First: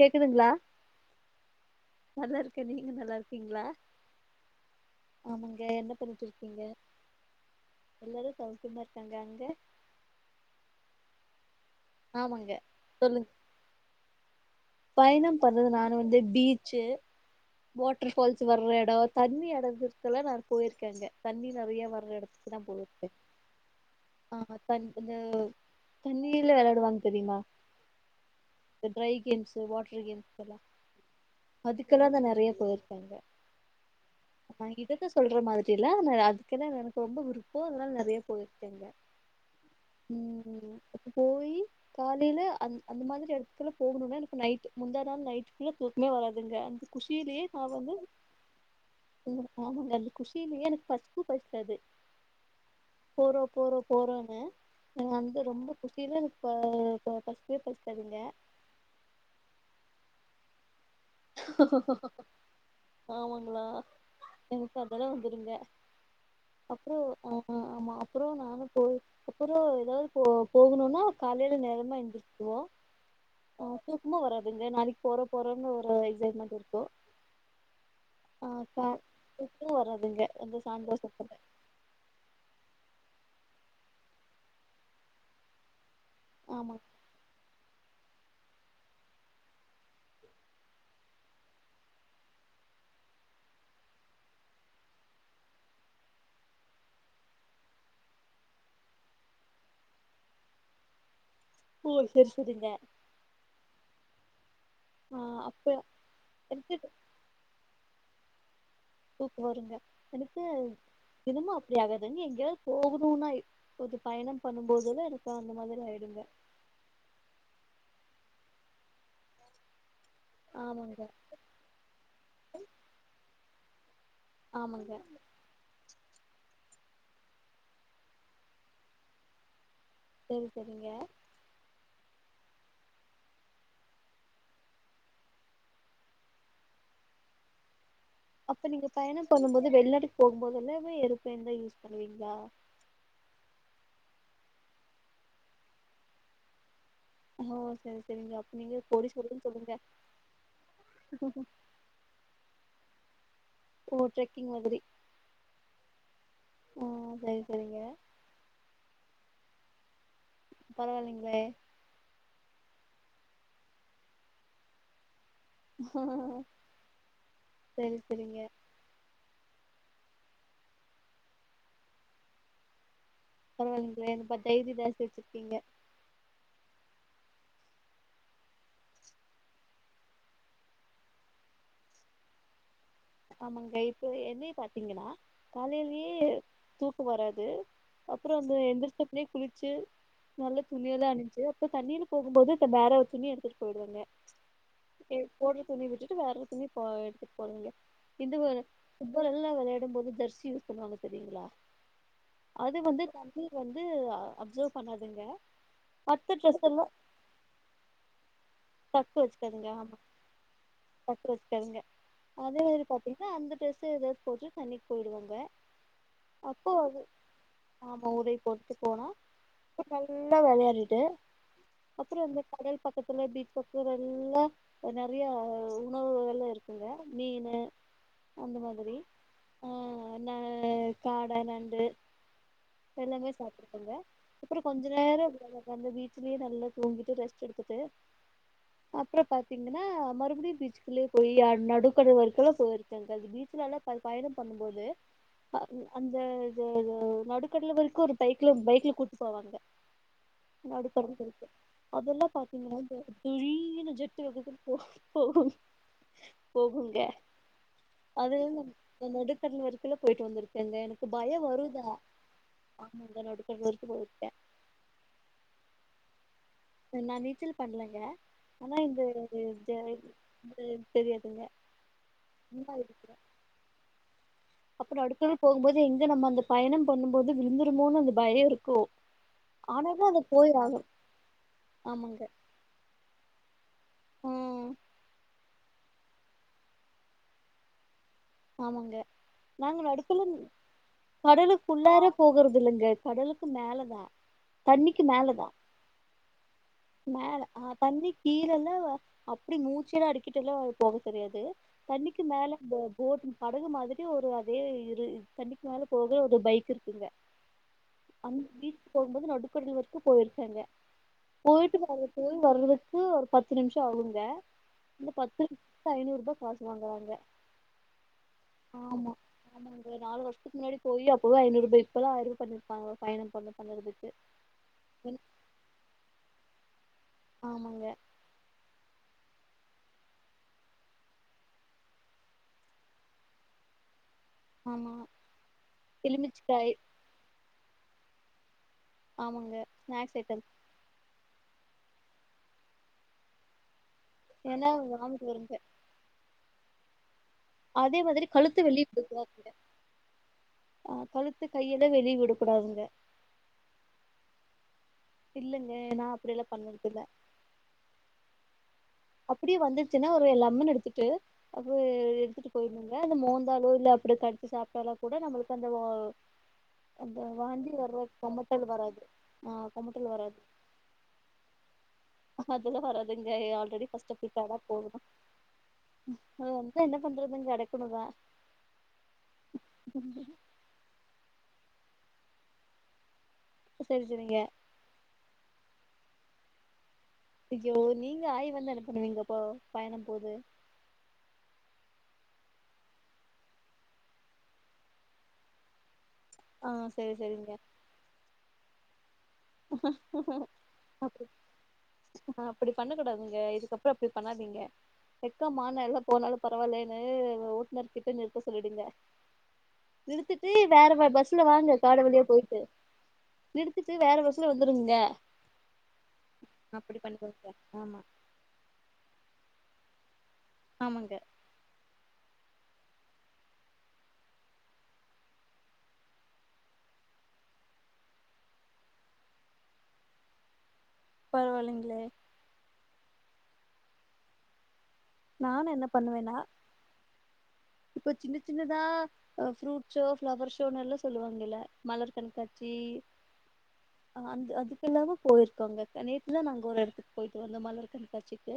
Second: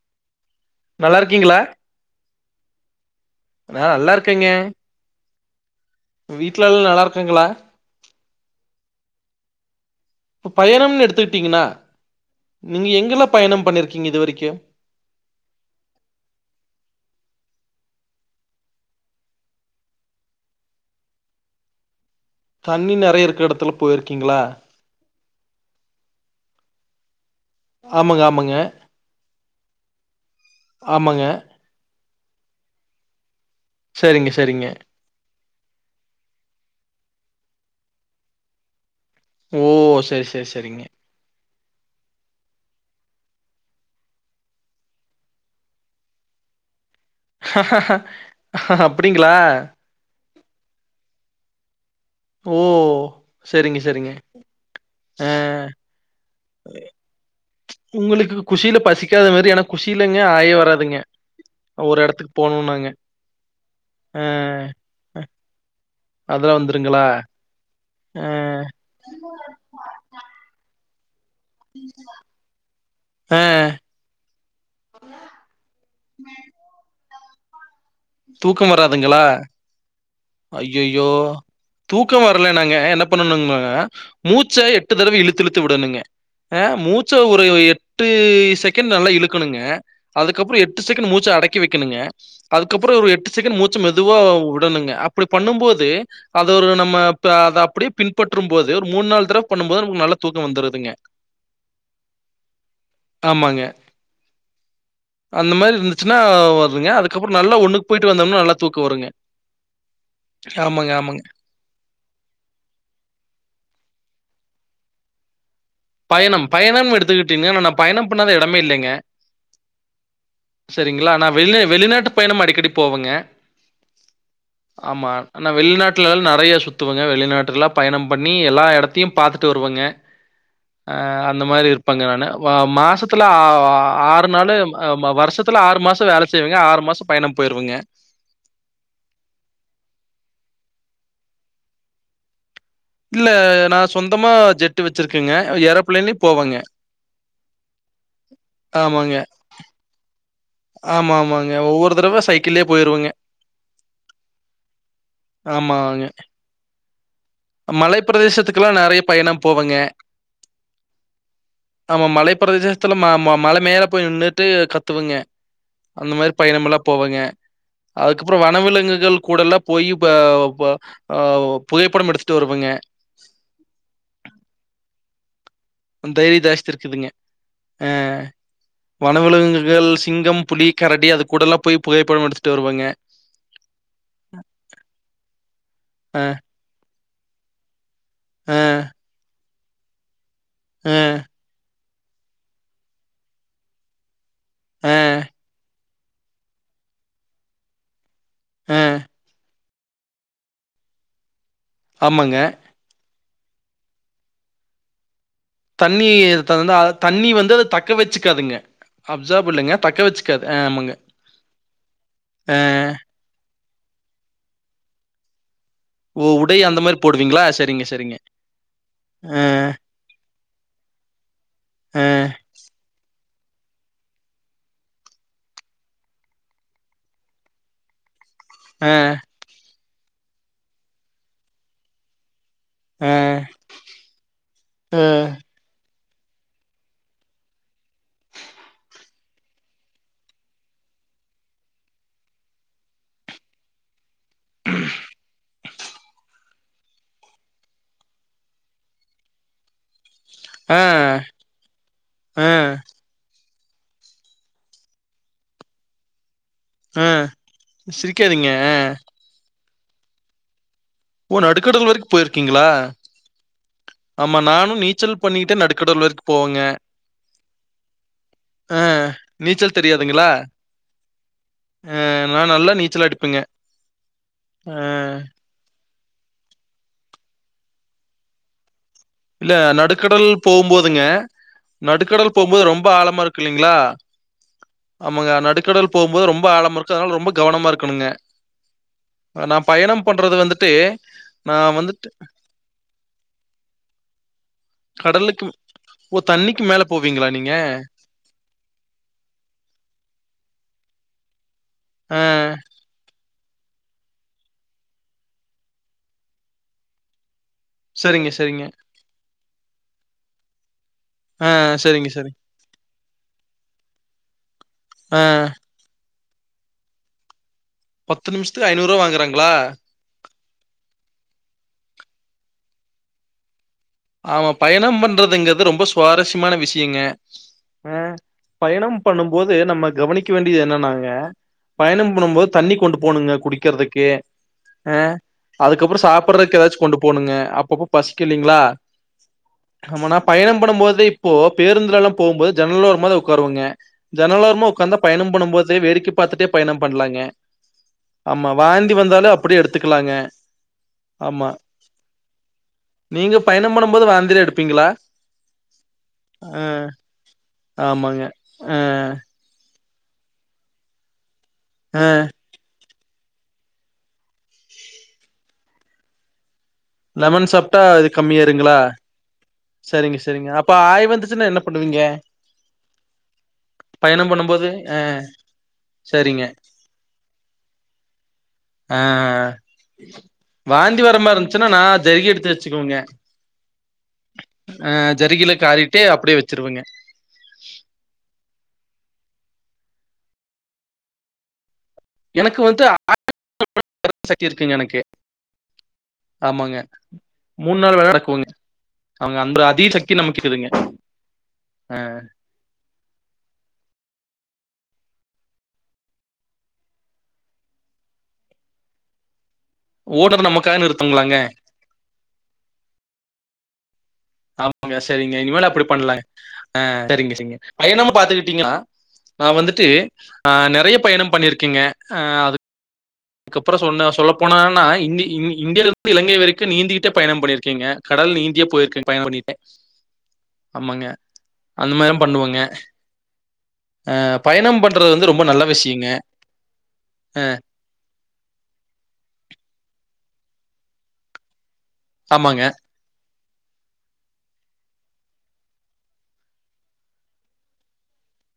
கேக்குதுங்களா நல்லா இருக்கீங்களா நல்லா இருக்கே நீங்க நல்லா இருக்கீங்களா நா நல்லா இருக்கேங்க ஆமா ங்க என்ன பண்ணிட்டருக்கீங்க வீட்ல எல்லா நல்லா இருக்காங்களா எல்லாரு சௌக்கியமா இருக்காங்க அங்க இப்ப பயணம்னு எடுத்துக்கிட்டீங்கன்னா ஆமாங்க நீங்க எங்கெல்லா சொல்லுங்க பயணம் பண்ணிருக்கீங்க இது வரைக்கு பயணம் பண்றது நானு வந்து பீச்சு வாட்டர் ஃபால்ஸ் வர்ற எட தண்ணி எடத்துதல்லா நா போயிருக்கேங்க தண்ணி நெறைய வர்ற எட நா தண்ணி போய்ருகே நெறைய இருக்க எடத்துல போயிருக்கீங்களா ஆஹ் [unintelligible] இந்த தண்ணீல விளையாடுவாங்க சரிமா ஆமங்க ஆமங்க ஒ வாட்டர் கே ஆமங்க இதுக்கெல்லாதா நெறையா போயிருக்காங்க சரிங்க சரிங்க ஆஹ் இதுதா சொல்ற மாரி [unintelligible] அதுக்குதா எனக்கு ரொம்ப புடிக்கு அதனால நெறைய போயிருக்கேங்க ஓ சரி சரி உம் சரிங்க அப்ப போயி காலையில அந் அந்த மாரி எடத்துல போகணும்னா எனக் நைட் முந்தா நாள் நைட்க்குள்ள தூக்கமே வராதுங்க குஷியிலேயே நா வந்து அப்டிங்களா ஆமங்க குஷிலயே எனக்கு பசிக்கு ப அது ஓ போறோ சரிங்க போறோ சரிங்க போறோன்னு ஆ வந்து ரொம்ப குசில எனக்கு ப பசிக்கவே பசிக்காதுங்க எனக்கு குஷியிலங்க ஆய வராதுங்க ஒரு எடத்துக்கு போணும்னாங்க ஆமாங்களா ஆ எனக்கு அதல்லா வந்துருங்க அதெல்லா அப்புறோ வந்துருங்களா ஆஹ் ஆமா ஆ அப்புறோ நானு போய் அப்றோ ஏதாவது போ போக [unintelligible] காலையில நேரமா எந்திரச்சக்குவோ ஆ ஆஹ் தூக்கமே வராதுங்க நாளைக்கு போற போறோன்னு ஆஹ் இது என்னாது இருக்கு ஆ தூக்கம் ச வராதுங்களா உப்பு வராதுங்க அந்த ஐய்யய்யோ சாந்தோசத்துல தூக்கம் வரல நாங்க பண்ணனுங்க மூச்ச எட்டு தடவை இழுத்து இழுத்து விடணுங் ஆமா ஆஹ் மூச்ச உற உ எட்டு செகண்ட் நல்லா இழுக்கணுங்க அதுக்கப்புறோ எட்டு செக்கெண்ட் மூச்ச அடக்கி வெக்கணுங்க அது அதுக்கப்புறோ ஒரு எட்டு செகண்ட் மூச்ச மெதுவா விடணுங்க அப்படி பண்ணும் போது அது ஒரு நம்ம அதை அப்படியே பின்பற்றும் போது ஒரு மூணு நாள் தடவ பண்ணும் போது நமக்கு நல்ல தூக்கோ வந்துருதுங்க ஓ செரி செரிங்க ஆமாங்க. அந்த மாரி இருந்துச்சுன்னா வருதுங்க அதுக்கப்புறோ ஒன்னக்கு போயிட்டு வந்தம்ன நல்லா தூக்கம் வருங்க. தூக்கோ வருங்க எனக்கு ஆமாங்க, ஆமாங்க. தினமு அப்படி ஆகாதுங்க எங்கேயாவது போகணுனா ஒரு பயணம் பண்ணும் போதுல எனக்கு அந்த மாதிரி ஆயிடுங்க பயணம் பயணம்னு எடுத்துக்கிட்டீங்கன்ன ந பயணம் பண்ணாத எ டமே இல்லைங்க ஆமாங்க சரிங்களா ஆனா வெளிந வெளிநாட்டு பயணம் அடிக்கடி போவங்க ஆமாங்க ஆமா ஆனா வெளிநாட்டு வெளி நாட்டுலல்லா நறைய சுத்துவங்க வெளிநாட்டுலல்ளா பயணம் பண்ணி எல்லா எடத்தையு பாத்துட்டு வருவங்க செரி ஆ அந்த மாரி இருக்கு இருப்பாங்க நானு மாசத்துல ஆ ஆறு நாள் வருஷத்துல ஆறு மாசோ வேல செய்வங்க ஆறு மாசோ பயணம் போயிருவங்க அப்ப நீங்க பயணம் பண்ணும் போது வெளிநாட்டுக்கு போகும் போதெல்லாமே ஏரோபிளான் தா யூஸ் பண்ணுவீங்களா இல்ல நா சொந்தமா ஜெட்டு வச்சிருக்கேங்க ஏற பிளன்லயு போவங்க ஓ சேரி சேரிங்க அப்ப நீங்க ஆமாங்க. கோடீஸ்வருனு சொல்லுங்க ஆமா ஆமாங்க ஒவ்வொரு தடவை சைக்கிள்ளேயே போயிருவங்க ஓ ட்ரக்கிங் மாதிரி ஆ சரி சரிங்க மலைப்ப பிரதேசத்துக்கெல்லா நறைய பயணம் போவங்க பரவாளங்களே மலை பிரதேசத்துல ம மழை மேல போய் நின்னுட்டு கத்துவங்க அந்த மாரி பயணமெல்லா போவங்க சரி அதுக்கப்புறோ சரிங்க வனவிலங்குகள் கூடல்லா போயி போ ஆ ஆ புகைப்படம் எடுத்து துட்டு வருவங்க பரவாலங்களே ரொம்ப தைரியோ தாஸ்தி வெச்சிருக்கிங்க தைரிய ஜாஸ்தி இருக்குதுங்க ஆ வனவிலங்குகள் சிங்கம் புளி கரடி அது கூடலா போய் புகைப்படம் எடுத்துட்டு வருவங்க ஆமாங்க இப்ப என்னைய பாத்திங்கனா காலையிலேயே தூக் கோ வராது அப்புரோ அந்த ஆ எந்திரச்ச பின்னாடி குளிச்சு [unintelligible] [unintelligible] ஆ ஆ [unintelligible] [unintelligible] ஆ [unintelligible] [unintelligible] ஆமாங்க அது [unintelligible] மத்த ட்ரெஸ் தண்ணீதந்தா எல்லா தண்ணி வந்து அதை தக்க வச்சுக்காதுங்க அப்சார்ப் இல்லங்க தக்க வச்சுக்காது ஆ ஆமாங்க [unintelligible] ஆ [unintelligible] ஓ உடை அப்போ அந்த மாதிரி போடுவீங்களா சரிங்க ஆமா சரிங்க உதை போட்டு போனா ஆஹ் [unintelligible] [unintelligible] [unintelligible] ஆ [unintelligible] [unintelligible] ஆ [unintelligible] [unintelligible] அப்புறம் பாத்தீங்கனா மறுபடியும் பீச்சூக்குள்ளேயே போயி நடுக்கடல் வரைக்கும் போயிருக்கே பயணம் பண்ணும்போது அந்த நடுக்கடல் வரைக்கும் ஒரு பைக்ல பைக்ல கூட்டிட்டு போவாங்க ஆ ஆ நடுப்பற இருக்கு அதெல்லாம் பாத்தீங்கன்னா ஆ உய்ங்கனு ஜட்டு வ போ போகும் போகுங்க ஆ அதுல சிரிக்காதீங்க நம்ம நடுக்கடல் வரைக இப்பபோயிட்டு வந்திருக்கேங்க ஓ பயம் வருது நடுக்கடல் வரைக்கும் போயிருக்கீங்களா ஆமாங்க நடுக்கடல் வரைக்கும் போயிருக்கே ஆமா நானும் நீச்சல் பண்ணிட்டே நடுக்கடல் வரைக்கும் போவேங்க. நான் நீச்சல் பண்ணலங்க ஆனா ஆ இந்த ஹ நீச்சல் த தெரியாதுங்களா? ஹ தெரியாதுங்க அ நான் ந நல்லா நீச்சல் இருக்க அடிப்பேங்க. அ அப்புறம் அடுத்த தடவ போகும்போது எங் நம்ம அந்த பயணம் பண்ணும் போது விழுந்துடுமோனு அந்த பயம் இருக்கும் இல்ல நடுக்கடல் போகும்போதுங்க ஆமாங்க நடுக்கடல் போகும்போது ரொம்ப ஆழமா இருக்கு இல்லீங்களா ஆ ஆமாங்க நடுக்க கடல் போகும்போது ரொம்ப ஆழம் இருக்கு அதனால ரொம்ப கவனமா இருக்கனுங்க ஆமாங்க நாங்க நடுக்கல வந்துட்டு, கடலுக்கு நான் உள்ளார வந்துட்டு போகறதில்லங்க கடலுக்கு மேல தா தண்ணிக்கு கடலுக்கு மேலதா ஓ! தண்ணிக்கு மேல போவீங்களா மேல நீங்க? ஆஹ் தண்ணி கீழல்லா அப்பிடி மூச்சுலா அடக்கிட்டு எல்லா போக தெரியாது ஆ தண்ணிக்கு மேல படகு மாதிரி ஒரு அதே இரு தண்ணிக்கு மேல போக ஒரு பைக் இருக்குங்க சரிங்க, அந்த சரிங்க. பீச்சுக்கு போகும்போது நடு கடல் வரைக்கு போயிருக்கங்க ஆ போயிட்டு சரிங்க, சரிங்க. வர்றது வர்து ஒரு பத்து நிமிஷ ஆகுங்க இந்த ஆ பத்து லட்சத்து ஐநூறு ருபா காசு வாங்கறாங்க நிமிஷத்துக்கு ரூ. ஆமா வாங்குறாங்களா? ஆமாங்க நாலு வருஷத்துக்கு முன்னாடி போயி அப்பவே ஐநூறு ரூபாய இப்பல்லா அதிக பண்ணிருப்பாங்க பயணம் பண்ண பண்ணதுக்கு ஆமா பயணம் என் பண்றதுங்கிறது ரொம்ப சுவாரஸ்யமான விஷய ங்க ஆமாங்க ஆஹ் பயணம் பண்ணும் போது நம்ம கவனிக்க வேண்டியது என்னன்னாங்க பயணம் பண்ணும் போது தண்ணி கொண்டு போணுங்க குடிக்கறதுக்கு ஆமா அஹ் அதுக்கப்புற சாப்புடறக்கு எலுமிச்சக்காய் ஏதாச்சு கொண்டு போணுங்க அ அப்பப்ப பசிக்கு இல்லைங்களா ஆமாங்க ஆமானா ஸ்நாக்ஸ் ஐட்டம் பயணம் பண்ணும் போது இப்போ பேருந்துலல்லா போகும் போது ஜன்னல் ஒரமாத உக்காருவங்க ஜன்னல் ஓரமா ஏன்னா ஒக்காந்தா பயண வாமிட் வருங்க பண்ணும்ப போதே வேடிக்கை பாத்துட்டே பயணம் பண்ணலாங்க அதே மாதிரி கழுத்து வெளிய விடக்கூடாதுங்க அப்டியே எடுத்துக்கலாங்க ஆ கழுத்து ஆமா கையெல்லா வெளிய விடக்க கூடாதுங்க சும்மான்னும் போது வாந்திலா எடுப்பீங்களா நா அப்டியெல்லா அ பண்ணதில்ல ஆமாங்க அ அப்டியே வந்துருச்சின்னா ஒரு லெமன் எடுத்துட்டு அ இல்ல அத மோந்தாலோ இல்ல அப்டி கடிச்சி சாப்டாலோ கூட நம்மளுக்கு அந்த வாவ் அந்தா லெமன் வாந்தி வரோ கொமட்டல் வராது ஆ கொமட்டல் செரிங்க வராது செரிங்க அப்ப ஆய் வந்துச்சுன்னா என்ன பண்ணுவீங்க பயணம் கஷ்டப்பட்டா பண்ணும்போது போகு சரிங்க அது வந்து என்ன பண்றது கெடைக்கணும்தா ஆ வாந்தி வரமாரி இருந்துச்சுன்னா நா ஜெர்க்கி எடுத்து வச்சுக்கோங்க சரி சரிங்க ஜருகில காரிட்டே அப்டியே வச்சிருவங்க ஓ நீங்க ஆய வந்து என்ன பண்ணுவீங்கப்போ பயணம் போது எனக்கு வந்து [unintelligible] சக்தி இருக்குங்க எனக்கு ஆ ஆமாங்க மூணு நாள் வேலை நடக்குவங்க அவங்க அந்த அதீத சக்தி நமக்கு இருக்குதுங்க ஆ அப்படி பண்ணக்கூடாதுங்க இதுக்கப்புறோ அப்பிடி பண்ணாதீங்க கே வெக்கோ மானல்லா போனாலு பரவால்லேன்னு ஓட்டுநர் கிட்ட நிறுத்த சொல்லிடுங்க ஓனர் நிறுத்துட்டு நமக்காக வேற நிறுத்துங்களாங்க பஸ்ல வாங்க காடை வழியா போயிட்டு நிருத்துட்டு வேற பஸ்ல வந்துருங்க ஆமாங்க சரிங்க இனிமேல அப்படி பண்ணலாங்க ஆ அப்படி சரிங்க பண்ணிக்கோங்க சரிங்க ஆமா பயணம் பாத்துக்கிட்டீங்கன்னா நா வந்துட் ட்டு ஆ நெறைய ஆமாங்க பயணம் பண்ணிருக்கீங்க ஆ அது அதுக்கப்புற சொன்ன சொல்ல போனன்னா இந்த இந்தியில இருந்து இங்கை வரைக்கு நீந்திகிட்டே பயணம் பண்ணிருக்கீங்க கடல் நீந்தியே போயிருக்கேங்க பயணம் பண்ணிருகே ஆமாங்க அந்த பரவாயில்லைங்களே மாரியு பண்ணுவாங்க அ பயணம் படுத் ட்டுறது வந்து ரொம்ப நல்ல நானு என்ன விஷ்யோங்க பண்ணுவேன்னா அ இப்ப சின்ன சின்னதா் அ ஃப்ரூட் ஷோ பஃளவர் ஷோன்னல்லா சொல்லுவாங்கல்ல மலர் ஆமாங்க. கண்காட்சி அந்த அதுக்கு எல்லாமு போயிருக்கங்க நேத்துதா நாங்க ஒரு எடத்துக்கு போயிட்டு வந்தோ மலர் கண்காட்சிக்கு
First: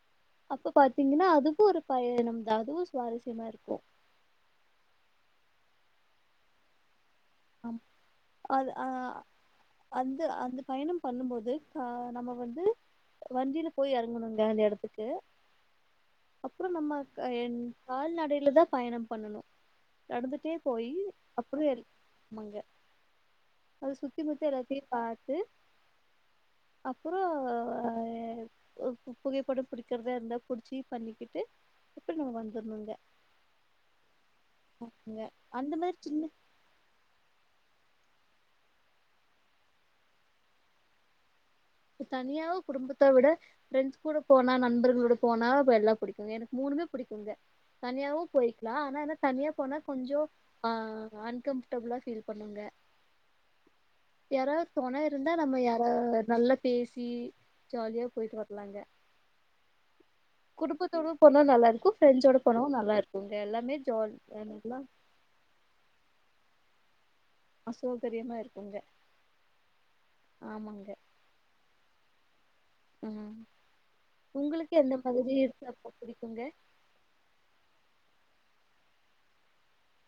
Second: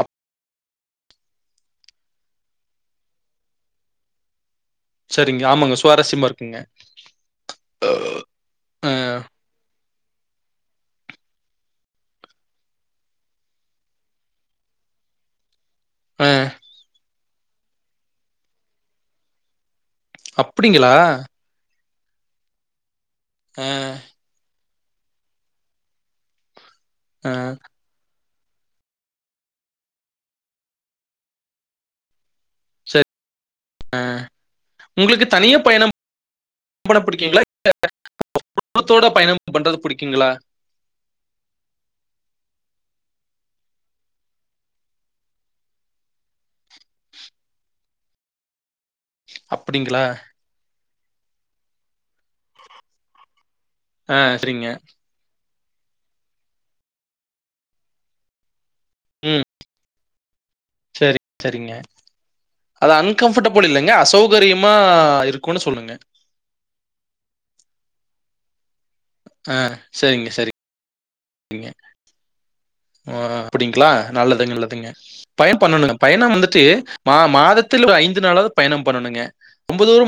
அப் அப்ப பாத்தீங்கன்னா அதுக்கு ஒரு பயணம் தா அதுவு ஸ்வாரஸ்யமா இருக்கு செரிங்க ஆமாங்க சுவாரஸ்யமா இருக்குங்க ஆமா அது அஹ் அந்த அந்த பயணம் பண்ணும்போது ஆ நம்ம வந்து வண்டியில போய் எறங்கணுங்க அந்த எடத்துக்கு ஆ அப்பறோ நம்ம என் கால்நடையில தா பயணம் பண்ணணு நடந்துட்டே அப்படிங்களா? போயி அப்புறோ எடுத் ஆமாங்க ஆ, அது சுத்திமுத்தி யாரது இப்பிடி பாத்து அப்புறோ ஆ. ஒரு புகைப்படோ பிடிக்கறதா இருந்தா புடிச்சி பண்ணிக்கிட்டு எப்படி நம்ம வந்துருணுங்க ஆ உங்களுக்கு தனிய அந்த பயணோ மாரி சின்ன பண்ண பிடிக்கீங்களா [inaudible] குடுபத்தோட பயணோ பண்றது புடிக்குங்களா இப்ப தனியாவோ குடும்பத்த விட ஃப்ரெண்ட்ஸ் கூட போனா நண்பர்களோட போனா எல்லா புடிக்குங்க எனக்கு மூணுமே புடிக்குங்க தனியாவு போய்க்கலா ஆனா எனக்கு தனியா போனா அப்படிங்களா? கொஞ்சோ ஆஹ் அன்கம்ஃபர்டபுளா ஃபீல் பண்ணுங்க ஆ சரிங்க. யாராவது தொண இருந்தா நம்ம யாரவது நல்ல பேசி ஜாலியா போயிட்டு வரலாங்க ம். குடும்பத்தோட சரி, போனா நல்லா சரிங்க. இருக்கு ஃப்ரெண்ட்சோட போனாவு அது நல்லா இருக்குங்க அன்கம்ஃபர்டபுள் எல்லாமே இல்லங்க. ஜொல் அசௌகரியமா எனக்குலா இருக்கும்னு சொல்லுங்க. அசோகரியமா இருக்குங்க ஆஹ் செரிங்க செரி ஆமாங்க இங்க ஆ ம் ஆ அப்டிங்களா நல்லதுங்க உங்களுக்கு நல்லதுங்க எந்த மாதிரி பயன் இருக்கப்ப பண்ணணுங்க பயணோ புடிக்குங்க வந்துட்டு மா மாதத்தில் ஒரு ஐந்து நாளாவது பயணோ பண்ணணுங்க ரொம்ப தூரோ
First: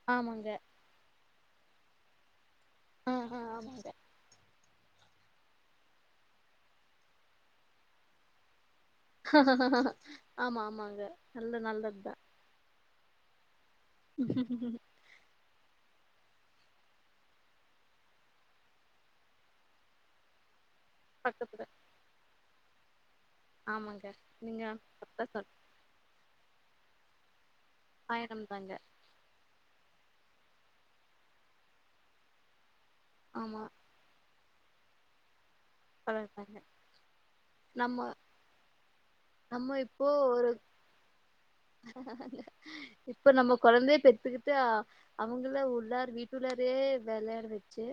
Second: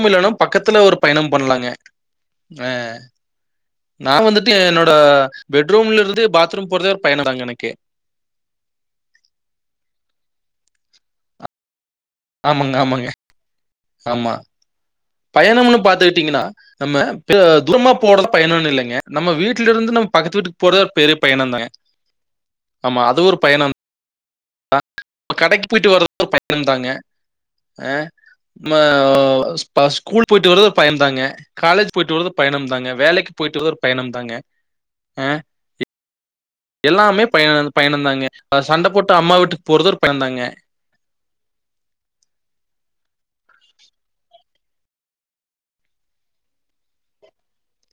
னு இல்லனா ஆமாங்க பக்கத்துல ஒரு பயணம் பண்ணலாங்க அ ஆ ஆ ஆமாங்க நா வந்துட்டு என்னோட ஆ பெட்ரூம்ல இருந்து பாத்ரூம் போறத ஒரு பயணோ தாங்க எனக்கு ஆமா ஆமாங்க நல்ல நல்லது தா ஆமாங்க ஆமாங்க ஆமா பயணம்னு பாத்தி ங்கன்னா நம்ம தூரமா போறது பயணோன்னு இல்லைங்க நம்ம வீட்டில இருந்து நம்ம பக்கத்து வீட்டுக்கு போறது பெரிய பயண பக்கத்துல தாங்க ஆமா அது து ஒரு பயணம் ஆமாங்க நீங்க நா கடைக்கு போயிட்டு வரு து பயணம் தாங்க அஹ் பயணம் தாங்க மஹ ப ஸ்கூல் போயிட்டு வருறது ஒரு பயணதாங்க காலேஜ் போயிட்டு வருறது பயணம்தாங்க வேலைக்கு போயிட்டு ஆமா வரது ஒரு பயணம் தாங்க அஹ் அ எல்லாமே பயண பயணந்தாங்க அஹ் சண்ட போட்டு அப் நம்ம இப்போ ஒரு இப்ப நம்ம கொழந்தைய பெத்துக்கிட்டு அவங்கல்லா உள்ளார் வீட்டுள்ளாரே வெளையாட வச்சு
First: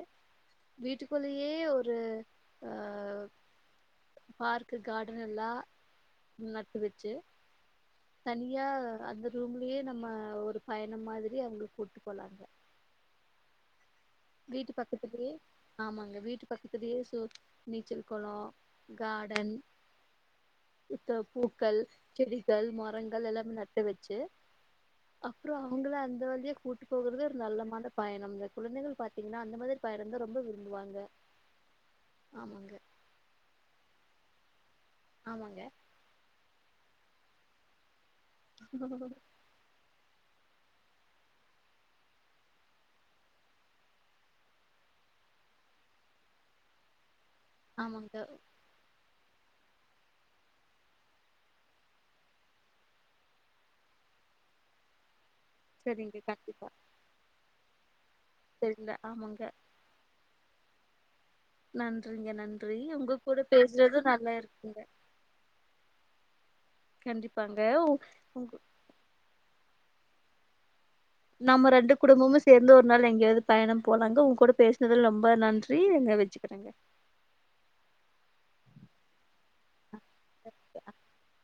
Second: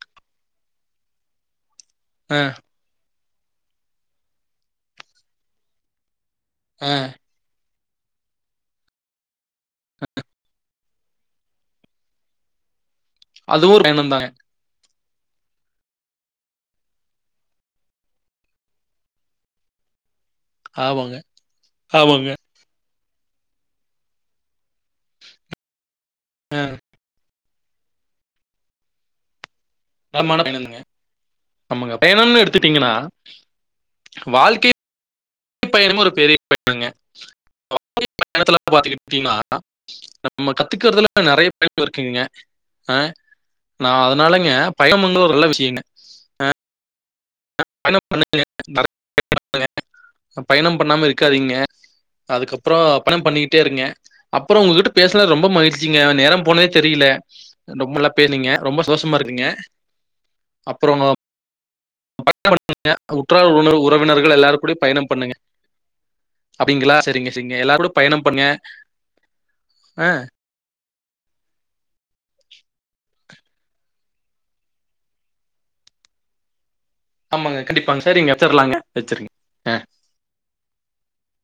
வீட்டுக்குள்ளேயே ஒரு ஆஹ் அ பார்க்கு கார்டன் எல்லா நட்டு அ வெச்சு தனியா அந்த ரூம்லயே நம்ம ஒரு பயணம் மாதிரி அங்க கூட்டு போலாங்க அது ஒரு பயணந்தானே க்கத்துலயே ஆமாங்க வீட்டு பக்கத்திலேயே சோ நீச்சல் கொளோ கார்டன் ஆமாங்க இத்தன பூக்கள் ஆமாங்க செடிகள் மரங்கள் எல்லா நட்டு வெச்சு அப்றோ அவங்கள அந்த வழியா கூட்டு போகறது ஒரு நல்ல மாந்த பயணம்ங்க குழந்தைகள் பா திங்கனா அந்த மாதிரி பயணந்தா ரொம்ப [unintelligible] பயணங்க விரும்புவாங்க ஆமாங்க பயணம்னு ஆமாங்க எடுத்துட்டீங்கன்னா வாழ்க்கை ஆமாங்க [inaudible] ஒரு பெரிய பயணங்க ஓ [inaudible] பயணத்துல பாத்துகிட்டிங்கனா நம்ம கத்துக்கறதுல நெறைய பயண இருக்குங்க ஆஹ் நா அதனாலங்க பயணம் பண்றது ஒரு நல்ல விஷயங்க அஹ் [inaudible] [inaudible] ஆமாங்க பயணம் பண்ணாம இருக்காதீங்க அதுக்கப்புறோ பயணம் பண்ணிக்கிட்டே இருங்க அப்புறோ உங்ககிட்ட பேச துல ரொம்ப மகிழ்ச்சிங்க சரிங்க நேரம் கண்டிப்பா போனதே தெரியல ரொம்பலா பேர்னீங்க ரொம்ப சரிங்க சந்தோஷமா ஆமாங்க இருக்குங்க அப்புறமா நன்றிங்க நன்றி உங்க [inaudible] கூட உற்றார் உறவினர் பேசுறது உறவினர்கள் நல்லா எல்லார் இருக்குங்க கூடயும் பயணம் பண்ணுங்க அப்டிங்களா சரிங்க சரிங்க கண்டிப்பாங்க எல்லாரு கூட உ- பயணம் பண்ணுங்க உங்க- ஆஹ் நம்ம ரெண்டு குடும்பமு சேர்ந்து ஒரு நாள் எங்கயாவது பயணம் போலாங்க உங்க கூட பேசுனதுல ரொம்ப நன்றி எங்க வச்சுக்கிறங்க ஆமாங்க கண்டிப்பாங்க சரிங்க வச்சரலாங்க வச்சுருங்க [inaudible]